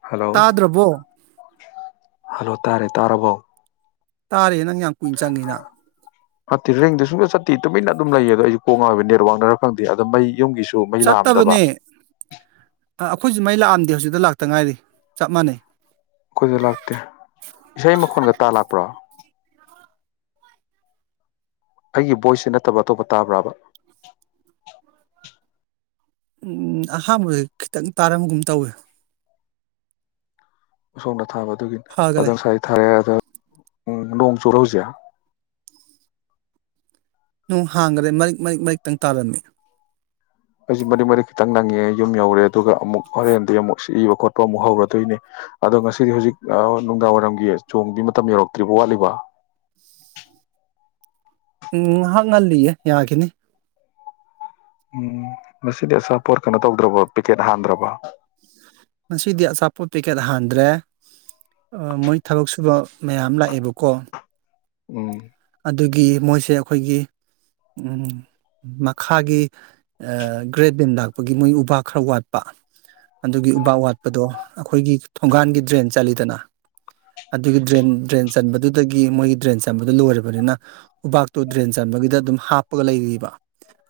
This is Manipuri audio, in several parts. ꯍꯜꯂꯣ ꯇꯥꯗ꯭ꯔꯕꯣ ꯍꯜꯂꯣ ꯇꯥꯔꯦ ꯇꯥꯔꯕꯣ ꯇꯥꯔꯦ ꯅꯪ ꯌꯥꯝ ꯀꯨꯏꯅ ꯆꯪꯉꯤꯅ ꯅꯠꯇꯤꯔꯦꯡꯗ ꯁꯨꯡꯗ ꯆꯠꯇꯤ ꯇꯨꯃꯤꯟꯅ ꯑꯗꯨꯝ ꯂꯩꯌꯦ ꯑꯗꯣ ꯑꯩꯁꯨ ꯀꯣꯡꯉꯛꯕ ꯅꯦꯠꯋꯥꯛꯅꯔ ꯈꯪꯗꯦ ꯑꯗ ꯃꯩ ꯌꯨꯝꯒꯤꯁꯨ ꯇꯨ ꯃꯩ ꯂꯥꯝꯗꯕ ꯑ ꯑꯩꯈꯣꯏꯁꯨ ꯃꯩ ꯂꯥꯛꯑꯝꯗꯦ ꯍꯧꯖꯤꯛꯇ ꯂꯥꯛꯇ ꯉꯥꯏꯔꯤ ꯆꯞ ꯃꯥꯟꯅꯩ ꯀꯈꯣꯏꯁꯨ ꯂꯥꯛꯇꯦ ꯏꯁꯩ ꯃꯈꯣꯟꯒ ꯇꯥ ꯂꯥꯛꯄ꯭ꯔꯣ ꯑꯩꯒꯤ ꯚꯣꯏꯁꯁꯦ ꯅꯠꯇꯕ ꯑꯇꯣꯞꯄ ꯇꯥꯕ꯭ꯔꯥꯕ ꯎꯝ ꯑꯍꯥꯟꯕꯁ ꯈꯤꯇꯪ ꯇꯥꯔꯝꯒꯨꯝ ꯇꯧꯋꯦ ꯁꯣꯝꯅꯥ ꯊꯥꯕ ꯑꯗꯨꯒꯤ ꯑꯗꯣ ꯐꯈꯔꯦ ꯉꯁꯥꯏ ꯊꯥꯔꯛꯑꯦ ꯑꯗ ꯎꯝ ꯗꯣꯁꯨꯣꯔꯥꯎꯖꯌꯥ ꯅꯨꯡ ꯍꯥꯡꯈꯔꯦ ꯃꯔꯤꯛ ꯃꯔꯤꯛ ꯃꯔꯤꯛꯇꯪ ꯇꯥꯔꯝꯃꯤ ꯑꯩꯁꯤ ꯃꯔꯤꯛ ꯃꯔꯤ ꯈꯤꯇꯪ ꯅꯪꯉꯦ ꯌꯨꯝ ꯌꯧꯔꯦ ꯑꯗꯨꯒ ꯑꯃꯨꯛ ꯍꯣꯔꯦꯟꯗꯒꯤꯩ ꯑꯃꯨꯛ ꯏꯕ ꯈꯣꯠꯄ ꯑꯃꯨꯛ ꯍꯧꯔꯗꯣꯏꯅꯦ ꯑꯗꯣ ꯉꯁꯤꯗꯤ ꯍꯧꯖꯤꯛ ꯅꯨꯡꯗꯥꯡ ꯋꯥꯏꯔꯝꯒꯤ ꯆꯣꯡꯗꯤ ꯃꯇꯝ ꯌꯧꯔꯛꯇ꯭ꯔꯤꯕ ꯋꯥꯠꯂꯤꯕ ꯎꯝ ꯉꯥꯏꯍꯥꯛ ꯉꯜꯂꯤꯌꯦ ꯌꯥꯈꯤꯅꯤ ꯎꯝ ꯃꯁꯤꯗꯤ ꯑꯆꯥꯥꯄꯣꯠ ꯀꯩꯅꯣ ꯇꯧꯗ꯭ꯔꯕ ꯄꯦꯛꯀꯦꯠ ꯍꯥꯟꯗ꯭ꯔꯕ ꯉꯗꯤ ꯑꯆꯥꯄꯣꯠ ꯄꯦꯀꯦꯠ ꯍꯥꯟꯗ꯭ꯔꯦ ꯃꯣꯏ ꯊꯕꯛ ꯁꯨꯕ ꯃꯌꯥꯝ ꯂꯥꯛꯑꯦꯕꯀꯣ ꯎꯝ ꯑꯗꯨꯒꯤ ꯃꯣꯏꯁꯦ ꯑꯩꯈꯣꯏꯒꯤ ꯃꯈꯥꯒꯤ ꯒ꯭ꯔꯦꯠ ꯕꯦꯟ ꯂꯥꯛꯄꯒꯤ ꯃꯣꯏ ꯎꯄꯥꯛ ꯈꯔ ꯋꯥꯠꯄ ꯑꯗꯨꯒꯤ ꯎꯄꯥꯛ ꯋꯥꯠꯄꯗꯣ ꯑꯩꯈꯣꯏꯒꯤ ꯊꯣꯡꯒꯥꯟꯒꯤ ꯗ꯭ꯔꯦꯟ ꯆꯜꯂꯤꯗꯅ ꯑꯗꯨꯒꯤ ꯗ꯭ꯔꯦꯟ ꯗ꯭ꯔꯦꯟ ꯆꯟꯕꯗꯨꯗꯒꯤ ꯃꯣꯏꯒꯤ ꯗ꯭ꯔꯦꯟ ꯆꯟꯕꯗꯣ ꯂꯣꯏꯦ ꯅꯤꯅ ꯎꯄꯥꯛꯇꯨ ꯗ꯭ꯔꯦꯟ ꯆꯟꯕꯒꯤꯗ ꯑꯗꯨꯝ ꯍꯥꯞꯄꯒ ꯂꯩꯔꯤꯕ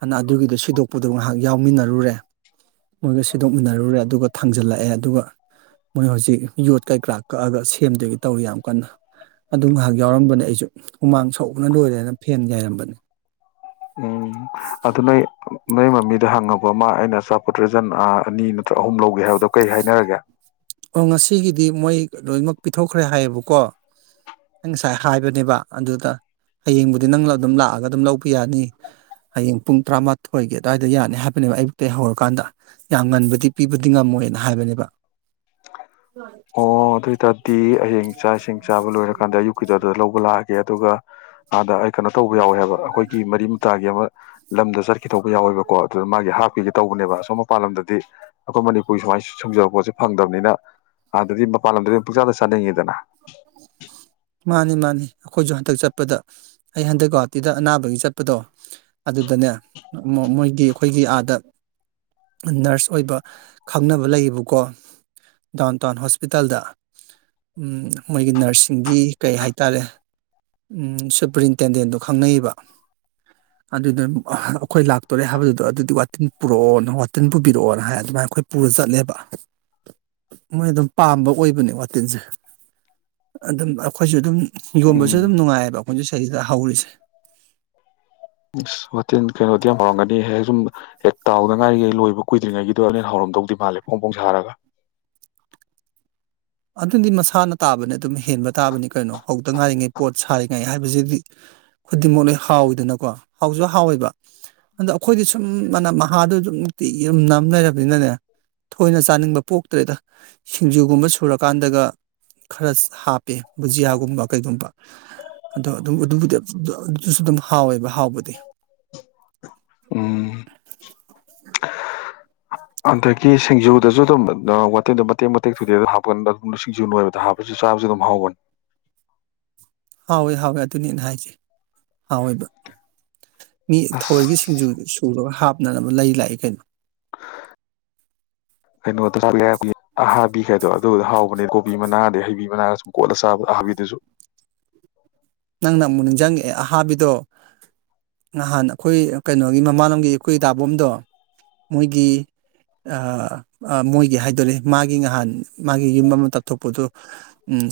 ꯑꯗꯨꯅ ꯑꯗꯨꯒꯤꯗꯣ ꯁꯤꯗꯣꯛꯄꯗꯣ ꯉꯥꯏꯍꯥꯛ ꯌꯥꯎꯃꯤꯟꯅꯔꯨꯔꯦ ꯃꯣꯏꯒ ꯁꯤꯗꯣꯛꯃꯤꯟꯅꯔꯨꯔꯦ ꯑꯗꯨꯒ ꯊꯥꯡꯖꯜꯂꯛꯑꯦ ꯑꯗꯨꯒ ꯃꯣꯏ ꯍꯧꯖꯤꯛ ꯌꯣꯠ ꯀꯩꯀꯔꯥ ꯀꯛꯑꯒ ꯁꯦꯝꯗꯣꯏꯒꯤ ꯇꯧꯏꯤ ꯌꯥꯝ ꯀꯟꯅ ꯑꯗꯨ ꯉꯥꯏꯍꯥꯛ ꯌꯥꯎꯔꯝꯕꯅꯦ ꯑꯩꯁꯨ ꯍꯨꯃꯥꯡ ꯁꯧꯕꯅ ꯂꯣꯏꯔꯦꯅ ꯐꯦꯟ ꯌꯥꯏꯔꯝꯕꯅꯤ ꯃꯩ ꯃꯃꯤꯗ ꯍꯪꯉꯕ ꯑꯃ ꯑꯩꯅ ꯑꯆꯥꯄꯣꯠ ꯗ꯭ꯔꯦꯖꯟ ꯑꯅꯤ ꯅꯠꯇ꯭ꯔ ꯑꯍꯨꯝ ꯂꯧꯒꯦ ꯍꯥꯏꯕꯗꯣ ꯀꯩ ꯍꯥꯏꯅꯔꯒꯦ ꯑꯣ ꯉꯁꯤꯒꯤꯗꯤ ꯃꯣꯏ ꯂꯣꯏꯅꯃꯛ ꯄꯤꯊꯣꯛꯈ꯭ꯔꯦ ꯍꯥꯏꯌꯦꯕꯀꯣ ꯑꯩ ꯉꯁꯥꯏ ꯍꯥꯏꯕꯅꯦꯕ ꯑꯗꯨꯗ ꯍꯌꯦꯡꯕꯨꯗꯤ ꯅꯪꯅ ꯑꯗꯨꯝ ꯂꯥꯛꯑꯒ ꯑꯗꯨꯝ ꯂꯧꯕ ꯌꯥꯅꯤ ꯍꯌꯦꯡ ꯄꯨꯡ ꯇꯔꯥꯃꯥꯊꯣꯏꯒꯤ ꯑꯗꯨ꯭ꯋꯥꯏꯗ ꯌꯥꯅꯤ ꯍꯥꯏꯕꯅꯦꯕ ꯑꯌꯨꯛꯇ ꯍꯧꯔꯀꯥꯟꯗ ꯌꯥꯝ ꯉꯟꯕꯗꯤ ꯄꯤꯕꯗꯤ ꯉꯝꯃꯣꯏꯅ ꯍꯥꯏꯕꯅꯦꯕ ꯑꯣ ꯑꯗꯨ ꯑꯣꯏꯇꯥꯔꯗꯤ ꯍꯌꯦꯡ ꯏ ꯆꯥꯛ ꯏꯁꯤꯡ ꯆꯥꯕ ꯂꯣꯏꯔꯀꯥꯟꯗ ꯑꯌꯨꯛꯀꯤꯗ ꯑꯗꯨꯗ ꯂꯧꯕ ꯂꯥꯛꯑꯒꯦ ꯑꯗꯨꯒ ꯑꯗ ꯑꯩꯀꯅ ꯇꯧꯕ ꯌꯥꯎꯋꯦ ꯍꯥꯏꯕ ꯑꯩꯈꯣꯏꯒꯤ ꯃꯔꯤ ꯃꯇꯥꯒꯤ ꯑꯃ ꯂꯝꯗ ꯆꯔ ꯈꯤꯗꯧꯕ ꯌꯥꯎꯋꯦꯕꯀꯣ ꯑꯗꯨꯅ ꯃꯥꯒꯤ ꯍꯥꯞꯀꯤ ꯇꯧꯕꯅꯦꯕ ꯑꯁꯣꯝ ꯃꯄꯥꯟ ꯂꯝꯗꯗꯤ ꯑꯩꯈꯣꯏ ꯃꯅꯤꯄꯨꯔ ꯁꯨꯃꯥꯏꯅ ꯁꯨꯡꯖꯕ ꯄꯣꯠꯁꯦ ꯐꯪꯗꯕꯅꯤꯅ ꯑꯗꯗꯤ ꯃꯄꯥꯟ ꯂꯝꯗꯗꯤ ꯄꯨꯛꯆꯥꯗ ꯆꯥꯅꯤꯡꯉꯤꯗꯅ ꯃꯥꯅꯤ ꯃꯥꯅꯤ ꯑꯩꯈꯣꯏꯁꯨ ꯍꯟꯗꯛ ꯆꯠꯄꯗ ꯑꯩ ꯍꯟꯗꯛ ꯒꯧꯍꯥꯇꯤꯗ ꯑꯅꯥꯕꯒꯤ ꯆꯠꯄꯗꯣ ꯑꯗꯨꯗꯅꯦ ꯃꯣꯏꯒꯤ ꯑꯩꯈꯣꯏꯒꯤ ꯑꯥꯗ ꯅꯔꯁ ꯑꯣꯏꯕ ꯈꯪꯅꯕ ꯂꯩꯌꯦꯕꯀꯣ ꯗꯥꯎꯟ ꯇꯥꯎꯟ ꯍꯣꯁꯄꯤꯇꯥꯜꯗ ꯃꯣꯏꯒꯤ ꯅꯔꯁꯁꯤꯡꯒꯤ ꯀꯩ ꯍꯥꯏꯇꯥꯔꯦ ꯁꯨꯄ꯭ꯔꯤꯟꯇꯦꯟꯗꯦꯟꯗꯣ ꯈꯪꯅꯩꯕ ꯑꯗꯨꯗ ꯑꯩꯈꯣꯏ ꯂꯥꯛꯇꯣꯔꯦ ꯍꯥꯏꯕꯗꯨꯗꯣ ꯑꯗꯨꯗꯤ ꯋꯥꯇꯤꯟ ꯄꯨꯔꯛꯑꯣꯅ ꯋꯥꯇꯤꯟ ꯄꯨꯕꯤꯔꯛꯑꯣꯅ ꯍꯥꯏ ꯑꯗꯨꯃꯥꯏꯅ ꯑꯩꯈꯣꯏ ꯄꯨꯔ ꯆꯠꯂꯦꯕ ꯃꯣꯏ ꯑꯗꯨꯝ ꯄꯥꯝꯕ ꯑꯣꯏꯕꯅꯦ ꯋꯥꯇꯤꯟꯁꯦ ꯑꯗꯨꯝ ꯑꯩꯈꯣꯏꯁꯨ ꯑꯗꯨꯝ ꯌꯣꯟꯕꯁꯨ ꯎꯝ ꯑꯗꯨꯝ ꯅꯨꯡꯉꯥꯏꯑꯕ ꯑꯩꯈꯣꯏꯁꯨ ꯆꯍꯤꯗ ꯍꯥꯎꯔꯤꯁ ꯑ ꯋꯥꯇꯦꯜ ꯀꯩꯅꯣꯗꯤ ꯌꯥꯝ ꯍꯧꯥꯎꯔꯝꯒꯅꯤ ꯍꯦꯛ ꯁꯨꯝ ꯍꯦꯛ ꯇꯥꯎꯗ ꯉꯥꯏꯔꯤꯉꯩ ꯂꯣꯏꯕ ꯀꯨꯏꯗ꯭ꯔꯤꯉꯩꯒꯤꯗꯣ ꯑꯅꯤ ꯍꯧꯥꯎꯔꯝꯗꯧꯗꯤ ꯃꯥꯜꯂꯦ ꯐꯣꯡ ꯐꯣꯡ ꯁꯥꯔꯒ ꯑꯗꯨꯗꯤ ꯃꯁꯥꯅ ꯇꯥꯕꯅꯦ ꯑꯗꯨꯝ ꯍꯦꯟꯕ ꯇꯥꯕꯅꯤ ꯀꯩꯅꯣ ꯍꯧꯗ ꯉꯥꯏꯔꯤꯉꯩ ꯄꯣꯠ ꯁꯥꯔꯤꯉꯩ ꯍꯥꯏꯕꯁꯤꯗꯤ ꯈꯨꯗꯤꯡꯃꯛ ꯂꯣꯏ ꯍꯥꯎꯋꯤꯗꯅꯀꯣ ꯍꯥꯎꯁꯨ ꯍꯥꯎꯋꯦꯕ ꯑꯗꯣ ꯑꯩꯈꯣꯏꯗꯤ ꯁꯨꯝ ꯃꯅꯝ ꯃꯍꯥꯗꯨꯣ ꯑꯗꯨꯝ ꯅꯨꯡꯇꯤ ꯏꯨꯝꯅ ꯂꯩꯔꯕꯅꯤꯅꯅꯦ ꯊꯣꯏꯅ ꯆꯥꯅꯤꯡꯕ ꯄꯣꯛꯇ꯭ꯔꯦꯗ ꯁꯤꯡꯖꯨꯒꯨꯝꯕ ꯁ ꯊꯨꯔꯀꯥꯟꯗꯒ ꯈꯔ ꯍꯥꯞꯄꯦ ꯕꯨꯖꯤꯌꯥꯒꯨꯝꯕ ꯀꯩꯒꯨꯝꯕ ꯑꯗꯣ ꯑꯗꯨꯝ ꯑꯗꯨꯕꯨꯗꯤ ꯑꯗꯨꯁꯨ ꯑꯗꯨꯝ ꯍꯥꯎꯋꯦꯕ ꯍꯥꯎꯕꯗꯤ ꯎꯝ ꯑꯗꯒꯤ ꯁꯤꯡꯖꯨꯗꯁꯨ ꯑꯗꯨꯝ ꯋꯥꯇꯤꯟꯗꯣ ꯃꯇꯦꯛ ꯃꯇꯦꯛ ꯊꯨꯗꯦ ꯑꯗꯨ ꯍꯥꯞꯀ ꯁꯤꯡꯖꯨ ꯅꯣꯏꯕꯗ ꯍꯥꯞꯄꯁꯨ ꯆꯥꯕꯁꯨ ꯑꯗꯨꯝ ꯍꯧꯒꯅꯤ ꯍꯥꯎꯋꯦ ꯍꯥꯎꯋꯦ ꯑꯗꯨꯅꯦꯅ ꯍꯥꯏꯁ ꯍꯥꯎꯋ°ꯕ ꯃꯤ ꯑꯁ ꯊꯋꯥꯏꯒꯤ ꯁꯤꯡꯖꯨ ꯁꯨꯔꯒ ꯍꯥꯞ ꯅꯅꯥꯅꯕ ꯂꯩ ꯂꯥꯛꯏ ꯀꯩꯅꯣ ꯀꯩꯅꯣꯗ ꯑꯍꯥꯕꯤ ꯈꯥꯏꯗꯣ ꯑꯗꯨꯗ ꯍꯥꯎꯕꯅꯦ ꯀꯣꯕꯤ ꯃꯅꯥꯒꯗꯤ ꯍꯩꯕꯤ ꯃꯅꯥꯒ ꯁꯨꯝ ꯀꯣꯠꯂ ꯆꯥꯕ ꯑꯍꯥꯕꯤꯗꯨꯁꯨ ꯅꯪꯅ ꯑꯃꯨꯛ ꯅꯤꯡꯁꯤꯡꯉꯦ ꯑꯍꯥꯕꯤꯗꯣ ꯉꯍꯥꯟ ꯑꯩꯈꯣꯏ ꯀꯩꯅꯣꯒꯤ ꯃꯃꯥꯟꯂꯣꯒꯤ ꯑꯩꯈꯣꯏ ꯗꯥꯕꯣꯝꯗꯣ ꯃꯣꯏꯒꯤ ꯃꯣꯏꯒꯤ ꯍꯥꯏꯗꯔꯦ ꯃꯥꯒꯤ ꯉꯍꯥꯟ ꯃꯥꯒꯤ ꯌꯨꯝ ꯑꯃ ꯇꯥꯞꯊꯣꯛꯄꯗꯣ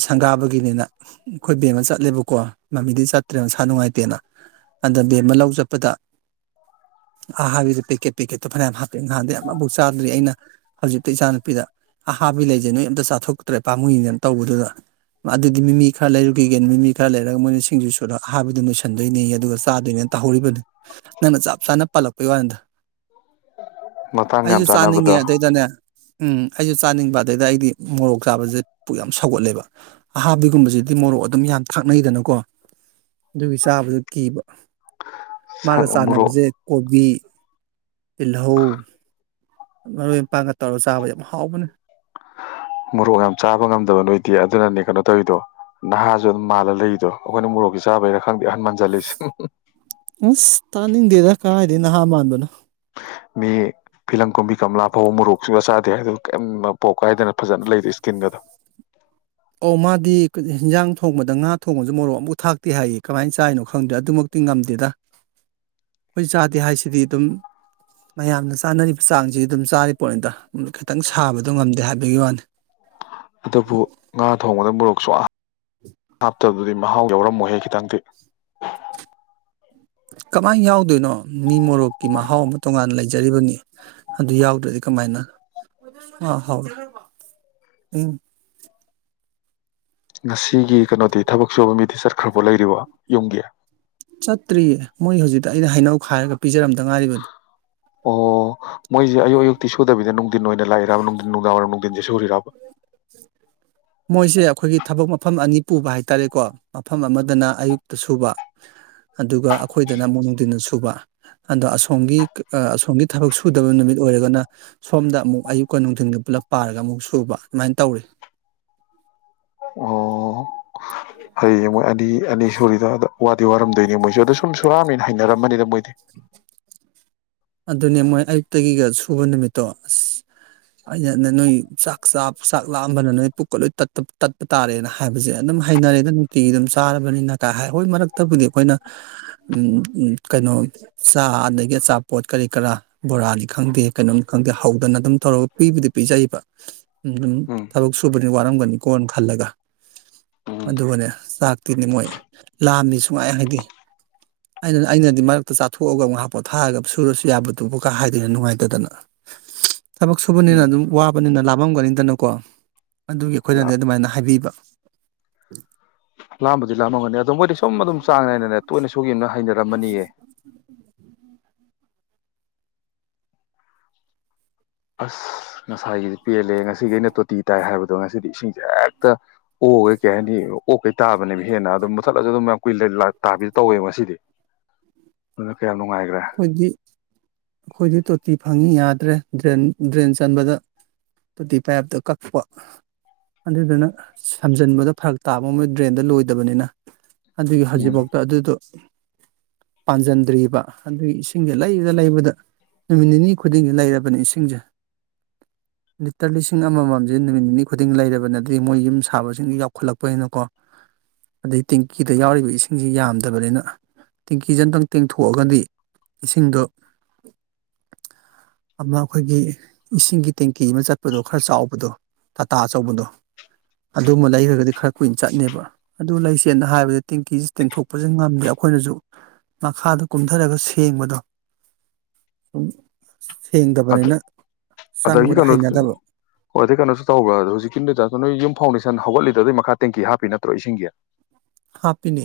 ꯁꯪꯒꯥꯕꯒꯤꯅꯤꯅ ꯑꯩꯈꯣꯏ ꯕꯦꯝꯃ ꯆꯠꯂꯦꯕꯀꯣ ꯃꯃꯤꯗꯤ ꯆꯠꯇ꯭ꯔꯦꯅ ꯃꯁꯥ ꯅꯨꯡꯉꯥꯏꯇꯦꯅ ꯑꯗ ꯕꯦꯝꯃ ꯑꯃ ꯂꯧ ꯆꯠꯄꯗ ꯑꯍꯥꯕꯤꯗ ꯄꯦꯛꯀꯦꯠ ꯄꯦꯛꯀꯦꯠꯇꯣ ꯐꯅꯌꯥꯝ ꯍꯥꯞꯄꯛꯑꯦ ꯉꯍꯥꯟꯗ ꯌꯥꯝ ꯑꯃꯨꯛ ꯆꯥꯗ꯭ꯔꯤ ꯑꯩꯅ ꯍꯧꯖꯤꯛꯇ ꯏꯆꯥꯅꯨꯄꯤꯗ ꯑꯍꯥꯕꯤ ꯂꯩꯖꯦ ꯅꯣꯏ ꯑꯝꯇ ꯆꯥꯊꯣꯛꯇ꯭ꯔꯦ ꯄꯥꯃꯨꯏꯅꯦꯅ ꯇꯧꯕꯗꯨꯗ ꯑꯗꯨꯗꯤ ꯃꯤꯃꯤ ꯈꯔ ꯂꯩꯔꯨꯈꯤꯒꯦꯅ ꯃꯤꯃꯤ ꯈꯔ ꯂꯩꯔꯨ ꯅꯤ ꯁꯤꯡꯖꯤ ꯁꯨꯗꯣꯏ ꯅꯤ ꯍꯥꯏꯕꯗꯨ ꯂꯣꯏꯁꯤꯟꯗꯣꯏꯅꯤ ꯑꯗꯨꯒ ꯆꯥꯗꯣꯏꯅꯦ ꯇꯧꯍꯧꯔꯤꯕꯅꯤ ꯅꯪꯅ ꯆꯞ ꯆꯥꯅ ꯄꯥꯜꯂꯛꯄꯩ ꯋꯥꯅꯤꯗ ꯃꯇꯥꯡ ꯌꯥꯝ ꯑꯩꯁꯨ ꯆꯥꯅꯕꯗꯣ ꯆꯥꯅꯤꯡꯉꯦ ꯑꯗꯩꯩꯗꯅꯦ ꯎꯝ ꯑꯩꯁꯨ ꯆꯥꯅꯤꯡꯕ ꯑꯗꯩꯗ ꯑꯩꯗꯤ ꯃꯣꯔꯣꯛ ꯆꯥꯕꯁꯦ ꯄꯨꯛ ꯌꯥꯝ ꯁꯧꯒꯠꯂꯦꯕ ꯑꯍꯥꯕꯤꯒꯨꯝꯕꯁꯤꯗꯤ ꯃꯣꯔꯣꯛ ꯑꯗꯨꯝ ꯌꯥꯝ ꯊ ꯉꯩꯗꯅꯀꯣ ꯑꯗꯨꯒꯤ ꯆꯥꯕꯗꯨ ꯀꯤꯕ ꯃꯥꯒ ꯃꯣꯔꯣꯛ ꯆꯥꯟꯅꯕꯁꯦ ꯀꯣꯕꯤ ꯇꯤꯜꯍꯧ ꯃꯔꯣꯏ ꯃꯄꯥꯡꯒ ꯇꯧꯔꯒ ꯆꯥꯕ ꯌꯥꯝ ꯍꯥꯎꯕꯅꯦ ꯃꯣꯔꯣꯛ ꯌꯥꯝ ꯆꯥꯕ ꯉꯝꯗꯕ ꯅꯣꯏꯗꯤ ꯑꯗꯨꯅꯅꯦ ꯀꯩꯅꯣ ꯇꯧꯋꯤꯗꯣ ꯅꯍꯥꯁꯨ ꯑꯗꯨꯝ ꯃꯥꯜꯂ ꯂꯩꯗꯣ ꯑꯩꯈꯣꯏꯅ ꯃꯣꯔꯣꯛꯁ ꯆꯥꯕꯩꯔꯥ ꯈꯪꯗꯦ ꯑꯍꯟ ꯃꯟꯖꯜꯂꯤꯁ ꯑꯁ ꯇꯥꯅꯤꯡꯗꯦꯗ ꯀꯥꯏꯗ ꯅꯍꯥ ꯃꯥꯟꯕꯅꯣ ꯃꯤ ꯐꯤꯂꯝ ꯀꯨꯝꯕꯤ ꯀꯃꯂꯥ ꯐꯥꯎ ꯃꯣꯔꯣꯛꯁꯤꯒ ꯆꯥꯗꯦ ꯍꯥꯏꯗ ꯀꯔꯤꯝ ꯄꯣꯛ ꯀꯥꯏꯗꯅ ꯐꯖꯅ ꯂꯩꯔꯤ ꯏꯁꯀꯤ꯭ꯔꯤꯟꯒꯗꯣ ꯑꯣ ꯃꯥꯗꯤ ꯍꯤꯟꯖꯥꯡ ꯊꯣꯡꯕꯗ ꯉꯥ ꯊꯣꯡꯕꯁꯨ ꯃꯣꯔꯣꯛ ꯑꯃꯨꯐꯛ ꯊꯥꯛꯇꯦ ꯍꯥꯏꯌꯦ ꯀꯃꯥꯏꯅ ꯆꯥꯏꯔꯤꯅꯣ ꯈꯪꯗ꯭ꯔꯦ ꯑꯗꯨꯃꯛꯇꯤ ꯉꯝꯗꯦꯗ ꯑꯩꯈꯣꯏ ꯆꯥꯗꯦ ꯍꯥꯏꯁꯤꯗꯤ ꯑꯗꯨꯝ ꯃꯌꯥꯝꯅ ꯆꯥꯅꯔꯤꯕ ꯆꯥꯡꯁꯤ ꯑꯗꯨꯝ ꯆꯥꯔꯤ ꯄꯣꯠꯅꯤꯗ ꯈꯤꯇꯪ ꯁꯥꯕꯗꯣ ꯉꯝꯗꯦ ꯍꯥꯏꯕꯒꯤ ꯋꯥꯅꯤ ꯑꯗꯨꯕꯨ ꯉꯥ ꯊꯣꯡꯕꯗ ꯃꯣꯔꯣꯛꯥ ꯍꯥꯞꯇ ꯑꯗꯨꯗꯤ ꯃꯍꯥꯎ ꯌꯥꯎꯔꯝꯃꯣꯏꯍꯦ ꯈꯤꯇꯪꯗꯤ ꯀꯃꯥꯏꯅ ꯌꯥꯎꯗꯣꯏꯅꯣ ꯃꯤ ꯃꯣꯔꯣꯛꯀꯤ ꯃꯍꯥꯎ ꯑꯃ ꯇꯣꯉꯥꯟꯅ ꯂꯩꯖꯔꯤꯕꯅꯤ ꯑꯗꯨ ꯌꯥꯎꯗ꯭ꯔꯗꯤ ꯀꯃꯥꯏꯅ ꯑꯥ ꯍꯥꯎ ꯎꯝ ꯉꯁꯤꯒꯤ ꯀꯩꯅꯣꯗꯤ ꯊꯕꯛ ꯁꯨꯕ ꯃꯤꯗꯤ ꯆꯠꯈ꯭ꯔꯕꯣ ꯂꯩꯔꯤꯕ ꯌꯨꯝꯒꯤ ꯆꯠꯇ꯭ꯔꯤꯌꯦ ꯃꯣꯏ ꯍꯧꯖꯤꯛꯇ ꯑꯩꯅ ꯍꯩꯅꯧ ꯈꯥꯏꯔꯒ ꯄꯤꯖꯔꯝꯗ ꯉꯥꯏꯔꯤꯕꯅꯤ ꯑꯣ ꯃꯣꯏꯁꯦ ꯑꯌꯨꯛ ꯑꯌꯨꯛꯇꯤ ꯁꯨꯗꯕꯤꯗ ꯅꯨꯡꯊꯤꯟ ꯑꯣꯏꯅ ꯂꯥꯛꯏꯔꯕ ꯅꯨꯡꯊꯤꯟ ꯅꯨꯡꯗꯥꯡ ꯋꯥꯏꯔꯝ ꯅꯨꯡꯊꯤꯟꯁꯦ ꯁꯨꯔꯤꯔꯕ ꯃꯣꯏꯁꯦ ꯑꯩꯈꯣꯏꯒꯤ ꯊꯕꯛ ꯃꯐꯝ ꯑꯅꯤ ꯄꯨꯕ ꯍꯥꯏꯇꯥꯔꯦꯀꯣ ꯃꯐꯝ ꯑꯃꯗꯅ ꯑꯌꯨꯛꯇ ꯁꯨꯕ ꯑꯗꯨꯒ ꯑꯩꯈꯣꯏꯗꯅ ꯑꯃꯛ ꯅꯨꯡꯗꯤꯅꯁꯨ ꯁꯨꯕ ꯑꯗꯣ ꯑꯁꯣꯝꯒꯤ ꯑꯁꯣꯝꯒꯤ ꯊꯕꯛ ꯁꯨꯗꯕ ꯅꯨꯃꯤꯠ ꯑꯣꯏꯔꯒꯅ ꯁꯣꯝꯗ ꯑꯃꯨꯛ ꯑꯌꯨꯛꯀ ꯅꯨꯡꯊꯤꯟꯒꯤ ꯄꯨꯂꯞ ꯄꯥꯔꯒ ꯑꯃꯨꯛ ꯁꯨꯕ ꯑꯗꯨꯃꯥꯏꯅ ꯇꯧꯔꯤ ꯑꯣ ꯍꯌꯦꯡ ꯃꯣꯏ ꯑꯅꯤ ꯑꯅꯤ ꯁꯨꯔꯤꯗ ꯑ ꯋꯥꯗꯤ ꯋꯥꯔꯝꯗꯣꯏꯅꯤ ꯃꯣꯏꯁꯨ ꯑꯗꯣ ꯁꯨꯝ ꯁꯨꯔꯥꯝꯃꯦꯅ ꯍꯥꯏꯅꯔꯝꯃꯅꯤꯅ ꯃꯣꯏꯗꯤ [unintelligible] ꯑꯗꯨꯅꯦ ꯃꯣꯏ ꯑꯌꯨꯛꯇꯒꯤꯒ ꯁꯨꯕ ꯅꯨꯃꯤꯠꯇꯣ ꯑꯁ ꯑꯩꯅ ꯅꯣꯏ ꯆꯥꯛ ꯆꯥꯛ ꯂꯥꯛꯑꯝꯕꯅ ꯅꯣꯏ ꯄꯨꯛꯀ ꯂꯣꯏ ꯇꯠꯄ ꯇꯥꯔꯦꯅ ꯍꯥꯏꯕꯁꯦ ꯑꯗꯨꯝ ꯍꯩꯅꯔꯦꯗ ꯅꯨꯡꯇꯤꯒꯤ ꯑꯗꯨꯝ ꯆꯥꯔꯕꯅꯤꯅ ꯀꯥꯏ ꯍꯥꯏ ꯍꯣꯏ ꯃꯔꯛꯇꯕꯨꯗꯤ ꯑꯩꯈꯣꯏꯅ ꯀꯩꯅꯣ ꯆꯥ ꯑꯗꯒꯤ ꯑꯆꯥ ꯄꯣꯠ ꯀꯔꯤ ꯀꯔꯥ ꯕꯣꯔꯥꯅꯤ ꯈꯪꯗꯦ ꯀꯩꯅꯣꯝꯅꯤ ꯈꯪꯗꯦ ꯍꯧꯗꯅ ꯑꯗꯨꯝ ꯇꯧꯔꯒ ꯄꯤꯕꯨꯗꯤ ꯄꯤꯖꯩꯕ ꯎꯝ ꯎꯝ ꯊꯕꯛ ꯁꯨꯕ ꯋꯥꯔꯝꯒꯅꯤꯀꯣꯅ ꯈꯜꯂꯒ ꯎꯝ ꯑꯗꯨꯒꯅꯦ ꯆꯥꯛꯇꯤꯅꯦ ꯃꯣꯏ ꯂꯥꯝꯅꯤ ꯁꯨꯡꯉꯥꯏ ꯍꯥꯏꯗꯤ ꯑꯩꯅ ꯑꯩꯅꯗꯤ ꯃꯔꯛꯇ ꯆꯥꯊꯣꯛꯑꯒ ꯑꯃꯨꯛ ꯍꯥꯄꯣꯠ ꯊꯥꯔꯒ ꯁꯨꯔꯁꯨ ꯌꯥꯕꯗꯨꯣꯕꯨꯀꯥ ꯍꯥꯏꯗꯣꯏꯅ ꯅꯨꯡꯉꯥꯏꯇꯗꯅ ꯊꯕꯛ ꯁꯨꯕꯅꯤꯅ ꯎꯝ ꯑꯗꯨꯝ ꯋꯥꯕꯅꯤꯅ ꯂꯄ ꯇꯃꯝꯒꯅꯤꯗꯅꯨꯀꯣ ꯑꯗꯨꯒꯤ ꯑꯩꯈꯣꯏꯅꯗꯤ ꯑꯗꯨꯃꯥꯏꯅ ꯍꯥꯏꯕꯤꯕ ꯎꯝ ꯂꯝꯕꯗꯤ ꯂꯃꯒꯅꯤ ꯑ ꯃꯣꯏꯗꯤ ꯁꯨꯝ ꯑꯗꯨꯝ ꯆꯥꯡ ꯅꯥꯏꯅꯅꯦ ꯇꯣꯏꯅ ꯁꯨꯒꯤꯅ ꯍꯩꯅꯔꯝꯃꯅꯤꯌꯦ ꯑꯁ ꯉꯁꯥꯏꯒꯤꯗꯤ ꯄꯦꯜꯂꯦ ꯉꯁꯤꯒꯤ ꯑꯩꯅ ꯇꯣꯇꯤ ꯇꯥꯏ ꯍꯥꯏꯕꯗꯣ ꯉꯁꯤꯗꯤ ꯏꯁꯤꯡꯁꯦ ꯍꯦꯛꯇ ꯑꯣꯛꯈꯩ ꯀꯩ ꯍꯥꯏꯅꯤ ꯑꯣꯛꯀꯩ ꯇꯥꯕꯅꯦꯕ ꯍꯦꯟꯅ ꯑꯗꯨꯝ ꯃꯨꯊꯠꯂꯁꯨ ꯑꯗꯨꯝ ꯀꯨꯏ ꯇꯥꯕꯤꯗ ꯇꯧꯋꯦꯕ ꯉꯁꯤꯗꯤ ꯑꯗꯨꯅ ꯀꯅꯣ ꯑꯩꯈꯣꯏꯗꯤ ꯑꯩꯈꯣꯏꯗꯤ ꯇꯣꯇꯤ ꯐꯪꯏꯤ ꯌꯥꯗ꯭ꯔꯦ ꯗ꯭ꯔꯦꯟ ꯗ꯭ꯔꯦꯟ ꯆꯟꯕꯗ ꯇꯣꯇꯤ ꯄꯥꯏꯞꯇ ꯀꯛꯄ ꯑꯗꯨꯗꯨꯅ ꯁꯝꯖꯟꯕꯗ ꯐꯔꯛ ꯇꯥꯕ ꯑꯃ ꯗ꯭ꯔꯦꯟꯗ ꯂꯣꯏꯗꯕꯅꯤꯅ ꯑꯗꯨꯒꯤ ꯎꯝ ꯍꯧꯖꯤꯛꯐꯥꯎꯗ ꯑꯗꯨꯗꯣ ꯄꯥꯟꯁꯤꯟꯗ꯭ꯔꯤꯕ ꯑꯗꯨꯒꯤ ꯏꯁꯤꯡꯁꯦ ꯂꯩꯕꯗ ꯂꯩꯕꯗ ꯅꯨꯃꯤꯠ ꯅꯤꯅꯤ ꯈꯨꯗꯤꯡꯒꯤ ꯂꯩꯔꯕꯅꯤ ꯏꯁꯤꯡꯁꯦ ꯂꯤꯇꯔ ꯂꯤꯁꯤꯡ ꯑꯃꯃꯝꯁꯦ ꯅꯨꯃꯤꯠ ꯅꯤꯅꯤ ꯈꯨꯗꯤꯡ ꯂꯩꯔꯕ ꯅꯗꯤ ꯃꯣꯏ ꯌꯨꯝ ꯁꯥꯕꯁꯤꯡ ꯌꯥꯎꯈꯠꯂꯛꯄꯅꯤꯅꯀꯣ ꯑꯗꯩ ꯇꯦꯡꯀꯤꯗ ꯌꯥꯎꯔꯤꯕ ꯏꯁꯤꯡꯁꯤ ꯌꯥꯝꯗꯕꯅꯤꯅ ꯇꯦꯡꯀꯤꯁꯦ ꯑꯝꯇꯪ ꯇꯦꯡꯊꯣꯛꯑꯒꯗꯤ ꯏꯁꯤꯡꯗꯣ ꯑꯃ ꯑꯩꯈꯣꯏꯒꯤ ꯏꯁꯤꯡꯒꯤ ꯇꯦꯡꯀꯤ ꯑꯃ ꯆꯠꯄꯗꯣ ꯈꯔ ꯆꯥꯎꯕꯗꯣ ꯇꯥꯇꯥ ꯑꯆꯧꯕꯗꯣ ꯑꯗꯨꯝꯕ ꯂꯩꯈ꯭ꯔꯒꯗꯤ ꯈꯔ ꯀꯨꯏꯅ ꯆꯠꯅꯦꯕ ꯑꯗꯨ ꯂꯩꯁꯦꯅ ꯍꯥꯏꯕꯗ ꯇꯦꯡꯀꯤꯁꯤ ꯇꯦꯡꯊꯣꯛꯄꯁꯦ ꯉꯝꯗꯦ ꯑꯩꯈꯣꯏꯅꯁꯨ ꯃꯈꯥꯗ ꯀꯨꯝꯊꯔꯒ ꯊꯦꯡ ꯕꯗꯣ ꯑꯗꯒꯤ ꯆꯪꯕꯗ ꯀꯩꯅꯣ ꯍꯩꯅꯗꯕ ꯍꯣꯏ ꯑꯗꯨꯩ ꯀꯩꯅꯣꯁꯨ ꯇꯧꯕ꯭ꯔꯥ ꯑꯗꯣ ꯍꯧꯖꯤꯛꯀꯤꯗ ꯅꯣꯏ ꯌꯨꯝ ꯐꯥꯎꯟꯗꯦꯁꯟ ꯍꯧꯒꯠꯂꯤ ꯑꯗꯨꯩ ꯃꯈꯥ ꯇꯦꯡꯀꯤ ꯍꯥꯞꯄꯤ ꯅꯠꯇ꯭ꯔꯣ ꯏꯁꯤꯡꯒꯤ ꯍꯥꯞꯄꯤꯅꯤ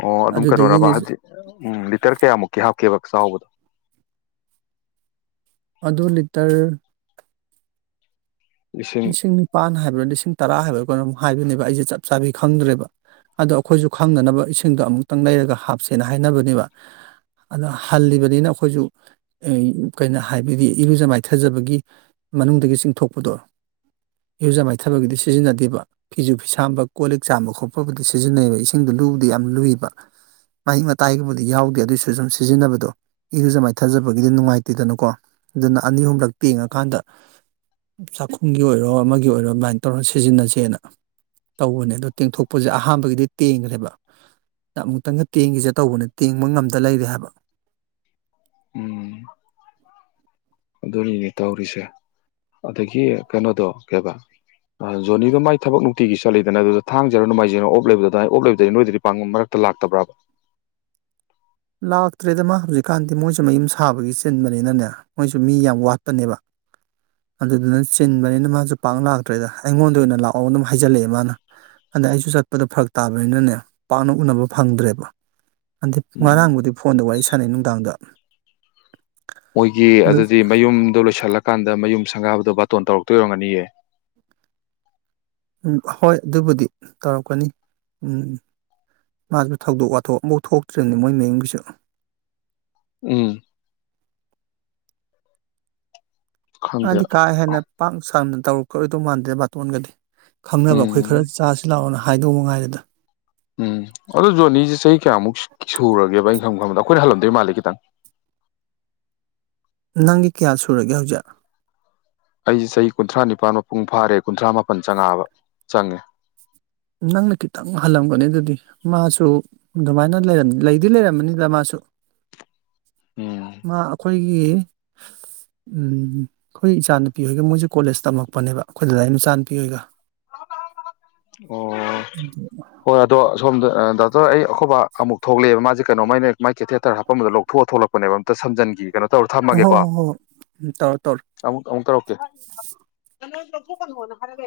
ꯑꯣ ꯑꯗꯨꯝ ꯑꯗꯨꯗꯒꯤꯅꯤ ꯀꯩꯅꯣꯔꯕ ꯍꯧꯖꯤ ꯎꯝ ꯂꯤꯇꯔ ꯀꯌꯥꯃꯨꯛꯀꯤ ꯍꯥꯞ ꯀꯕꯛ ꯁꯥ ꯍꯣ ꯑꯗꯨ ꯂꯤꯇꯔ ꯂꯤꯁꯤꯡ ꯂꯤꯅꯤꯁꯤꯡꯅꯤ ꯄꯥꯟ ꯍꯥꯔ ꯂꯤꯁꯤꯡ ꯇꯔꯥ ꯍꯥꯏꯕꯒꯅ ꯑꯃꯨꯛ ꯍꯥꯏꯕꯅꯦꯕ ꯑꯩꯁꯦ ꯆꯞ ꯆꯥꯕꯤ ꯈꯪꯗ꯭ꯔꯦꯕ ꯑꯗꯣ ꯑꯩꯈꯣꯏꯁꯨ ꯈꯪꯅꯅꯕ ꯏꯁꯤꯡꯗꯣ ꯑꯃꯨꯛꯇꯪ ꯂꯩꯔꯒ ꯍꯥꯞꯁꯦꯅ ꯍꯥꯏꯅꯕꯅꯦꯕ ꯑꯗꯣ ꯍꯜꯂꯤꯕꯅꯤꯅ ꯑꯩꯈꯣꯏꯁꯨ ꯀꯩꯅꯣ ꯍꯥꯏꯕꯗꯤ ꯏꯔꯨꯖ ꯃꯥꯏꯊꯖꯕꯒꯤ ꯃꯅꯨꯡꯗꯒꯤ ꯆꯤꯡꯊꯣꯛꯄꯗꯣ ꯏꯔꯨꯖ ꯃꯥꯏꯊꯕꯒꯤꯗꯤ ꯁꯤꯖꯤꯟꯅꯗꯦꯕ ꯐꯤꯁꯨ ꯐꯤꯁꯥꯝꯕ ꯀꯣꯜ ꯂꯤꯛ ꯆꯥꯝꯕ ꯈꯣꯠꯄꯕꯨꯗꯤ ꯁꯤꯖꯤꯟꯅꯩꯕ ꯏꯁꯤꯡꯗ ꯂꯨꯕꯗꯤ ꯌꯥꯝ ꯂꯨꯏꯕ ꯃꯍꯤꯛ ꯃꯇꯥꯏꯒꯨꯝꯕꯗꯤ ꯌꯥꯎꯗꯦ ꯑꯗꯨꯏꯁꯨ ꯁꯨꯝ ꯁꯤꯖꯤꯟꯅꯕꯗꯣ ꯏꯔꯨꯖ ꯃꯥꯏꯊꯖꯕꯒꯤꯗꯤ ꯅꯨꯡꯉꯥꯏꯇꯦꯗꯅꯀꯣ ꯑꯗꯨꯅ ꯑꯅꯤ ꯑꯍꯨꯝꯂꯛ ꯇꯦꯡꯉꯀꯥꯟꯗ ꯄꯨꯡꯒꯤ ꯑꯣꯏꯔꯣ ꯑꯃꯒꯤ ꯑꯣꯏꯔꯣ ꯑꯗꯨꯃꯥꯏꯅ ꯇꯧꯔ ꯁꯤꯖꯤꯟꯅꯁꯦꯅ ꯇꯧꯕꯅꯦ ꯑꯗꯣ ꯇꯦꯡꯊꯣꯛꯄꯁꯦ ꯑꯍꯥꯟꯕꯒꯤꯗꯤ ꯇꯦꯡꯈ꯭ꯔꯦꯕ ꯑꯃꯨꯛꯇꯪꯒ ꯇꯦꯡꯈꯤꯁꯦ ꯇꯧꯕꯅꯦ ꯇꯦꯡꯕ ꯉꯝꯗ ꯂꯩꯔꯦ ꯍꯥꯏꯕ ꯎꯝ ꯑꯗꯨꯅꯤꯅꯦ ꯇꯧꯔꯤꯁꯦ ꯑꯗꯒꯤ ꯀꯩꯅꯣꯗꯣ ꯀꯩꯕ ꯖꯣꯅꯤꯗꯣ ꯃꯥꯏ ꯊꯕꯛ ꯅꯨꯡꯇꯤꯒꯤ ꯆꯠꯂꯤꯗꯅ ꯑꯗꯨꯗ ꯊꯥꯡꯖꯔ ꯅꯣꯡꯃꯥꯏꯖꯔ ꯑꯣꯞ ꯂꯩꯕꯗꯨ ꯑꯗꯨ ꯑꯣꯞ ꯂꯩꯕꯗ ꯅꯣꯏꯗꯗꯤ ꯄꯥꯡꯉ ꯃꯔꯛꯇ ꯂꯥꯛꯇꯕ꯭ꯔꯥꯕ ꯂꯥꯛꯇ꯭ꯔꯦꯗ ꯃꯥ ꯍꯧꯖꯤꯛꯀꯥꯟꯗꯤ ꯃꯣꯏꯁꯨ ꯃꯌꯨꯝ ꯁꯥꯕꯒꯤ ꯆꯤꯟꯕꯅꯤꯅꯅꯦ ꯃꯣꯏꯁꯨ ꯃꯤ ꯌꯥꯝ ꯋꯥꯠꯄꯅꯦꯕ ꯑꯗꯨꯗꯨꯅ ꯆꯤꯟꯕꯅꯤꯅ ꯃꯥꯁꯨ ꯄꯥꯛꯅ ꯂꯥꯛꯇ꯭ꯔꯦꯗ ꯑꯩꯉꯣꯟꯗ ꯑꯣꯏꯅ ꯂꯥꯛꯑꯣ ꯑꯗꯨꯝ ꯍꯥꯏꯖꯤꯜꯂꯛꯑꯦ ꯃꯥꯅ ꯑꯗ ꯑꯩꯁꯨ ꯆꯠꯄꯗꯣ ꯐꯔꯛ ꯇꯥꯕꯅꯤꯅꯅꯦ ꯄꯥꯛꯅ ꯎꯅꯕ ꯐꯪꯗ꯭ꯔꯦꯕ ꯉꯔꯥꯡꯕꯨꯗꯤ ꯐꯣꯟꯗ ꯋꯥꯔꯤ ꯁꯥꯟꯅꯩ ꯅꯨꯡꯗꯥꯡꯗ ꯃꯣꯏꯒꯤ ꯑꯗꯨ ꯑꯗꯨꯗꯤ ꯃꯌꯨꯝꯗꯨꯣ ꯂꯣꯏꯁꯤꯜꯂ ꯀꯥꯟꯗ ꯃꯌꯨꯝ ꯁꯪꯒꯥꯕꯗꯣ ꯕꯥꯇꯣꯟ ꯇꯧꯔꯛꯇꯣꯏꯔꯝꯒꯅꯤꯌꯦ ꯎꯝ ꯑ ꯍꯣꯏ ꯑꯗꯨꯕꯨꯗꯤ ꯇꯧꯔꯛꯀꯅꯤ ꯎꯝ ꯃꯥꯁꯨ ꯊꯧꯗꯣꯛ ꯋꯥꯊꯣꯛ ꯑꯃꯐꯧ ꯊꯣꯛꯇ꯭ꯔꯤꯕꯅꯤ ꯃꯣꯏ ꯃꯌꯨꯝꯒꯤꯁꯨ ꯎꯝ ꯈꯪꯗꯦ ꯍꯥꯏꯗꯤ ꯀꯥ ꯍꯦꯟꯅ ꯄꯥꯛ ꯁꯪꯅ ꯇꯧꯔꯛ ꯀꯈꯣꯏ ꯇꯨ ꯃꯥꯥꯟꯗꯦꯕꯥꯇꯃꯟ ꯀꯗꯤ ꯈꯪꯅꯕ ꯑꯩꯈꯣꯏ ꯎꯝ ꯈꯔ ꯆꯥꯁꯤ ꯂꯥꯛꯑꯣꯅ ꯍꯥꯏꯗꯣ ꯃꯉꯥꯏꯔꯦꯗ ꯎꯝ ꯑꯗꯨ ꯖꯣꯅꯤꯁꯦ ꯆꯍꯤ ꯀꯌꯥ ꯑꯃꯨꯛ ꯁꯨ ꯁꯨꯔꯒꯦꯕ ꯑꯩꯅ ꯈꯪꯈꯟꯕꯗ ꯑꯩꯈꯣꯏꯅ ꯍꯜꯂꯝꯗꯣꯏ ꯃꯥꯜꯂꯦ ꯈꯤꯇꯪ ꯅꯪꯒꯤ ꯀꯌꯥ ꯁꯨꯔꯒꯦ ꯍꯧꯖꯤꯛ ꯑꯩ ꯆꯍꯤ ꯀꯨꯟꯊ꯭ꯔꯥ ꯅꯤꯄꯥꯜ ꯃꯄꯨꯡ ꯐꯥꯔꯦ ꯀꯨꯟꯊ꯭ꯔꯥ ꯃꯥꯄꯜ ꯆꯪꯉꯥꯕ ꯆꯪꯉꯦ ꯅꯪꯅ ꯈꯤꯇꯪ ꯍꯜꯂꯝꯒꯅꯤ ꯑꯗꯨꯗꯤ ꯃꯥꯁꯨ ꯑꯗꯨꯃꯥꯏꯅ ꯂꯩꯔꯝ ꯂꯩꯗꯤ ꯂꯩꯔꯝꯃꯅꯤꯗ ꯃꯥꯁꯨ ꯎꯝ ꯃꯥ ꯑꯈꯣ ꯑꯩꯈꯣꯏꯒꯤ ꯎꯝ ꯑꯩꯈꯣꯏ ꯏꯆꯥ ꯅꯨꯨꯄꯤ ꯍꯣꯏꯒ ꯃꯣꯏꯖꯤ ꯀꯣꯂꯦꯖ ꯇꯝꯃꯛꯄꯅꯦꯕ ꯑꯩꯈꯣꯏ ꯗꯗꯥꯏ ꯃꯆꯥ ꯅꯨꯨꯄꯤ ꯍꯣꯏꯒ ꯑꯣ ꯑꯟꯏꯟꯇꯦꯜꯂꯤꯖꯤꯕꯜ ꯍꯣꯏ ꯑꯗꯣ ꯁꯣꯝꯗ ꯑ ꯗꯥꯎꯇꯣꯔ ꯑꯩ ꯑꯈꯣꯕ ꯑꯃꯨꯛ ꯊꯣꯛꯂꯑꯦꯕ ꯃꯥꯁꯦ ꯀꯩꯅꯣꯥꯝꯃ ꯑꯩꯅ ꯃꯥꯏ ꯀꯦꯊꯦꯇꯔ ꯍꯥꯄꯝꯕꯗꯣ ꯂꯧꯊꯣꯛꯑ ꯊꯣꯛꯂꯛꯄꯅꯦꯕ ꯑꯝꯇ ꯁꯝꯖꯟꯒꯤꯒꯦ ꯀꯩꯅꯣ ꯇꯧꯔ ꯑꯣ ꯍꯣ ꯊꯝꯃꯒꯦꯀꯣ ꯍꯣ ꯍꯣ ꯎꯝ ꯇꯧꯔꯣ ꯇꯧꯔꯣ ꯑꯃꯨꯛ ꯑꯃꯨꯛ ꯇꯧꯔꯛꯀꯦ ꯀꯅꯣ ꯂꯧꯊꯣꯛꯀꯅꯣꯅ ꯍꯥꯏꯔꯒ